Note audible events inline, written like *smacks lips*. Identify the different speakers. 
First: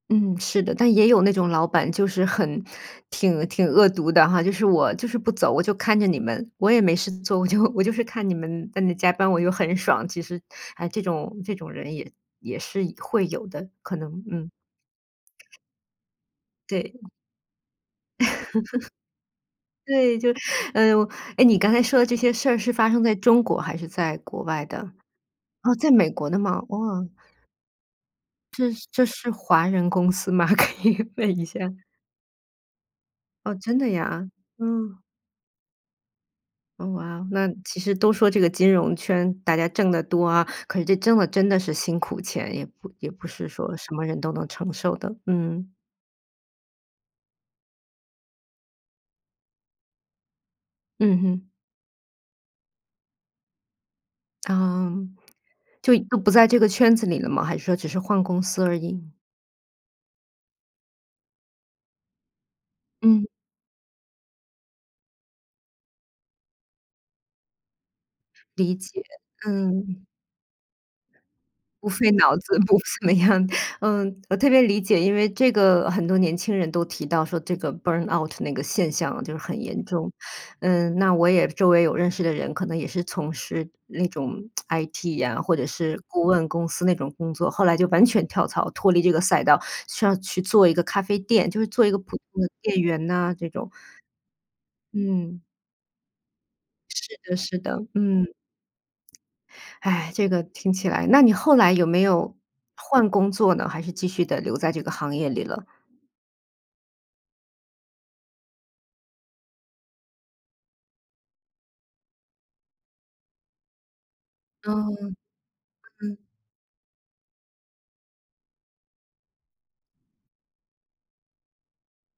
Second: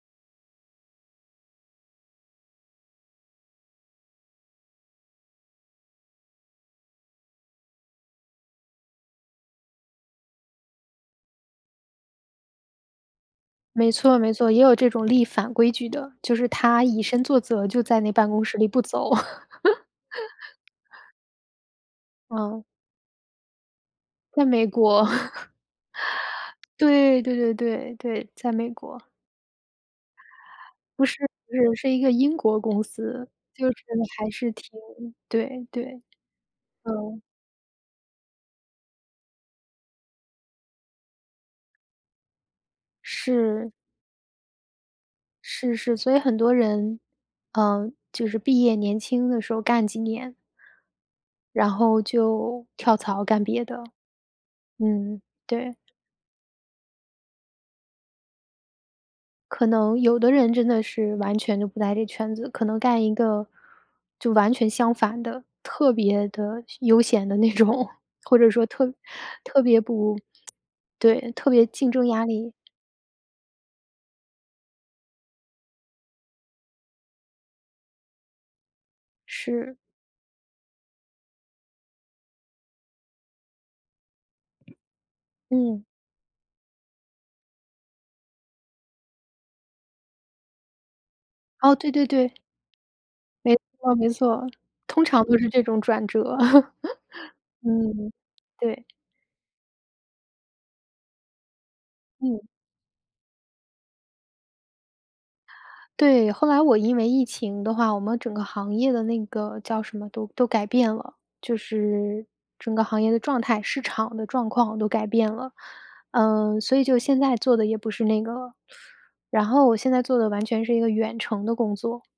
Speaker 1: 嗯，是的。但也有那种老板就是很挺挺恶毒的哈，就是我就是不走，我就看着你们，我也没事做，我就我就是看你们在那加班我又很爽，其实，啊，这种这种人也也是会有的，
Speaker 2: 没
Speaker 1: 可
Speaker 2: 错
Speaker 1: 能，
Speaker 2: 没
Speaker 1: 嗯。
Speaker 2: 错，也有这种立反规矩的，就是他以
Speaker 1: 对。
Speaker 2: 身作则就在那办公室里不走。
Speaker 1: *laughs* 对，就哎哟，
Speaker 2: *laughs*
Speaker 1: 诶，你刚才说的这些事儿
Speaker 2: 嗯。
Speaker 1: 是发生在中国，还是在国
Speaker 2: 在
Speaker 1: 外
Speaker 2: 美
Speaker 1: 的？
Speaker 2: 国。*laughs*
Speaker 1: 啊，在美国的吗？哇。
Speaker 2: 对对对对，在
Speaker 1: 这
Speaker 2: 美
Speaker 1: 是
Speaker 2: 国。
Speaker 1: 这是华人公司吗？*laughs* 可以
Speaker 2: 不是
Speaker 1: 问一
Speaker 2: 不
Speaker 1: 下。
Speaker 2: 是，是一个英国公司，
Speaker 1: 哦，
Speaker 2: 就是
Speaker 1: 真的呀？
Speaker 2: 还是挺
Speaker 1: 嗯。
Speaker 2: 对对，
Speaker 1: 哦，哇
Speaker 2: 嗯。
Speaker 1: 哦，那其实都说这个金融圈，大家挣得多啊，可是这挣得真的是辛苦钱，也不也不是
Speaker 2: 是。
Speaker 1: 说什么人都能承受的，嗯。
Speaker 2: 是是，所以很多人，呃，就是毕业年轻的时候干几年。
Speaker 1: 嗯哼。
Speaker 2: 然后就跳槽干别的。
Speaker 1: 啊，
Speaker 2: 嗯，对。
Speaker 1: 就就不在这个圈子里了吗？还是说只是换公司而已？
Speaker 2: 可能有的人真的是完全就不在这圈子，可能干一
Speaker 1: 嗯。
Speaker 2: 个，就完全相反的，特别的闲悠闲的那种，或者说
Speaker 1: 理
Speaker 2: 特
Speaker 1: 解，
Speaker 2: 特别
Speaker 1: 嗯。
Speaker 2: 不，*smacks lips* 对，特别
Speaker 1: 不
Speaker 2: 竞争
Speaker 1: 费
Speaker 2: 压
Speaker 1: 脑
Speaker 2: 力
Speaker 1: 子，不怎么样。嗯，我特别理解，因为这个很多年轻人都提到说这个 burn out 那个现象就是很
Speaker 2: 是。
Speaker 1: 严重，嗯，那我也周围有认识的人可能也是从事那种 *smacks lips* IT 呀，或者
Speaker 2: 嗯。
Speaker 1: 是顾问公司那种工作，后来就完全跳槽，脱离这个赛道，说要去做一个咖啡店，就是
Speaker 2: 哦，
Speaker 1: 做一
Speaker 2: 对
Speaker 1: 个
Speaker 2: 对
Speaker 1: 普
Speaker 2: 对。
Speaker 1: 通的店员呐这
Speaker 2: 没
Speaker 1: 种。
Speaker 2: 错没错，通常都
Speaker 1: 嗯。
Speaker 2: 是这种转折。
Speaker 1: 是的
Speaker 2: *laughs*
Speaker 1: 是的，
Speaker 2: 嗯，
Speaker 1: 嗯。
Speaker 2: 对。
Speaker 1: 唉，这个听起来那你后来有没有
Speaker 2: 嗯。
Speaker 1: 换工作呢，还是继续地留在这个行业里了？
Speaker 2: 对，后来我因为疫情的话，我们整个行业的那个叫什么？都都改变了，就是整个行业的状态、市场的状况都改
Speaker 1: 嗯。
Speaker 2: 变了。
Speaker 1: 嗯。
Speaker 2: 呃，所以就现在做的也不是那个了，然后我现在做的完全是一个远程的工作。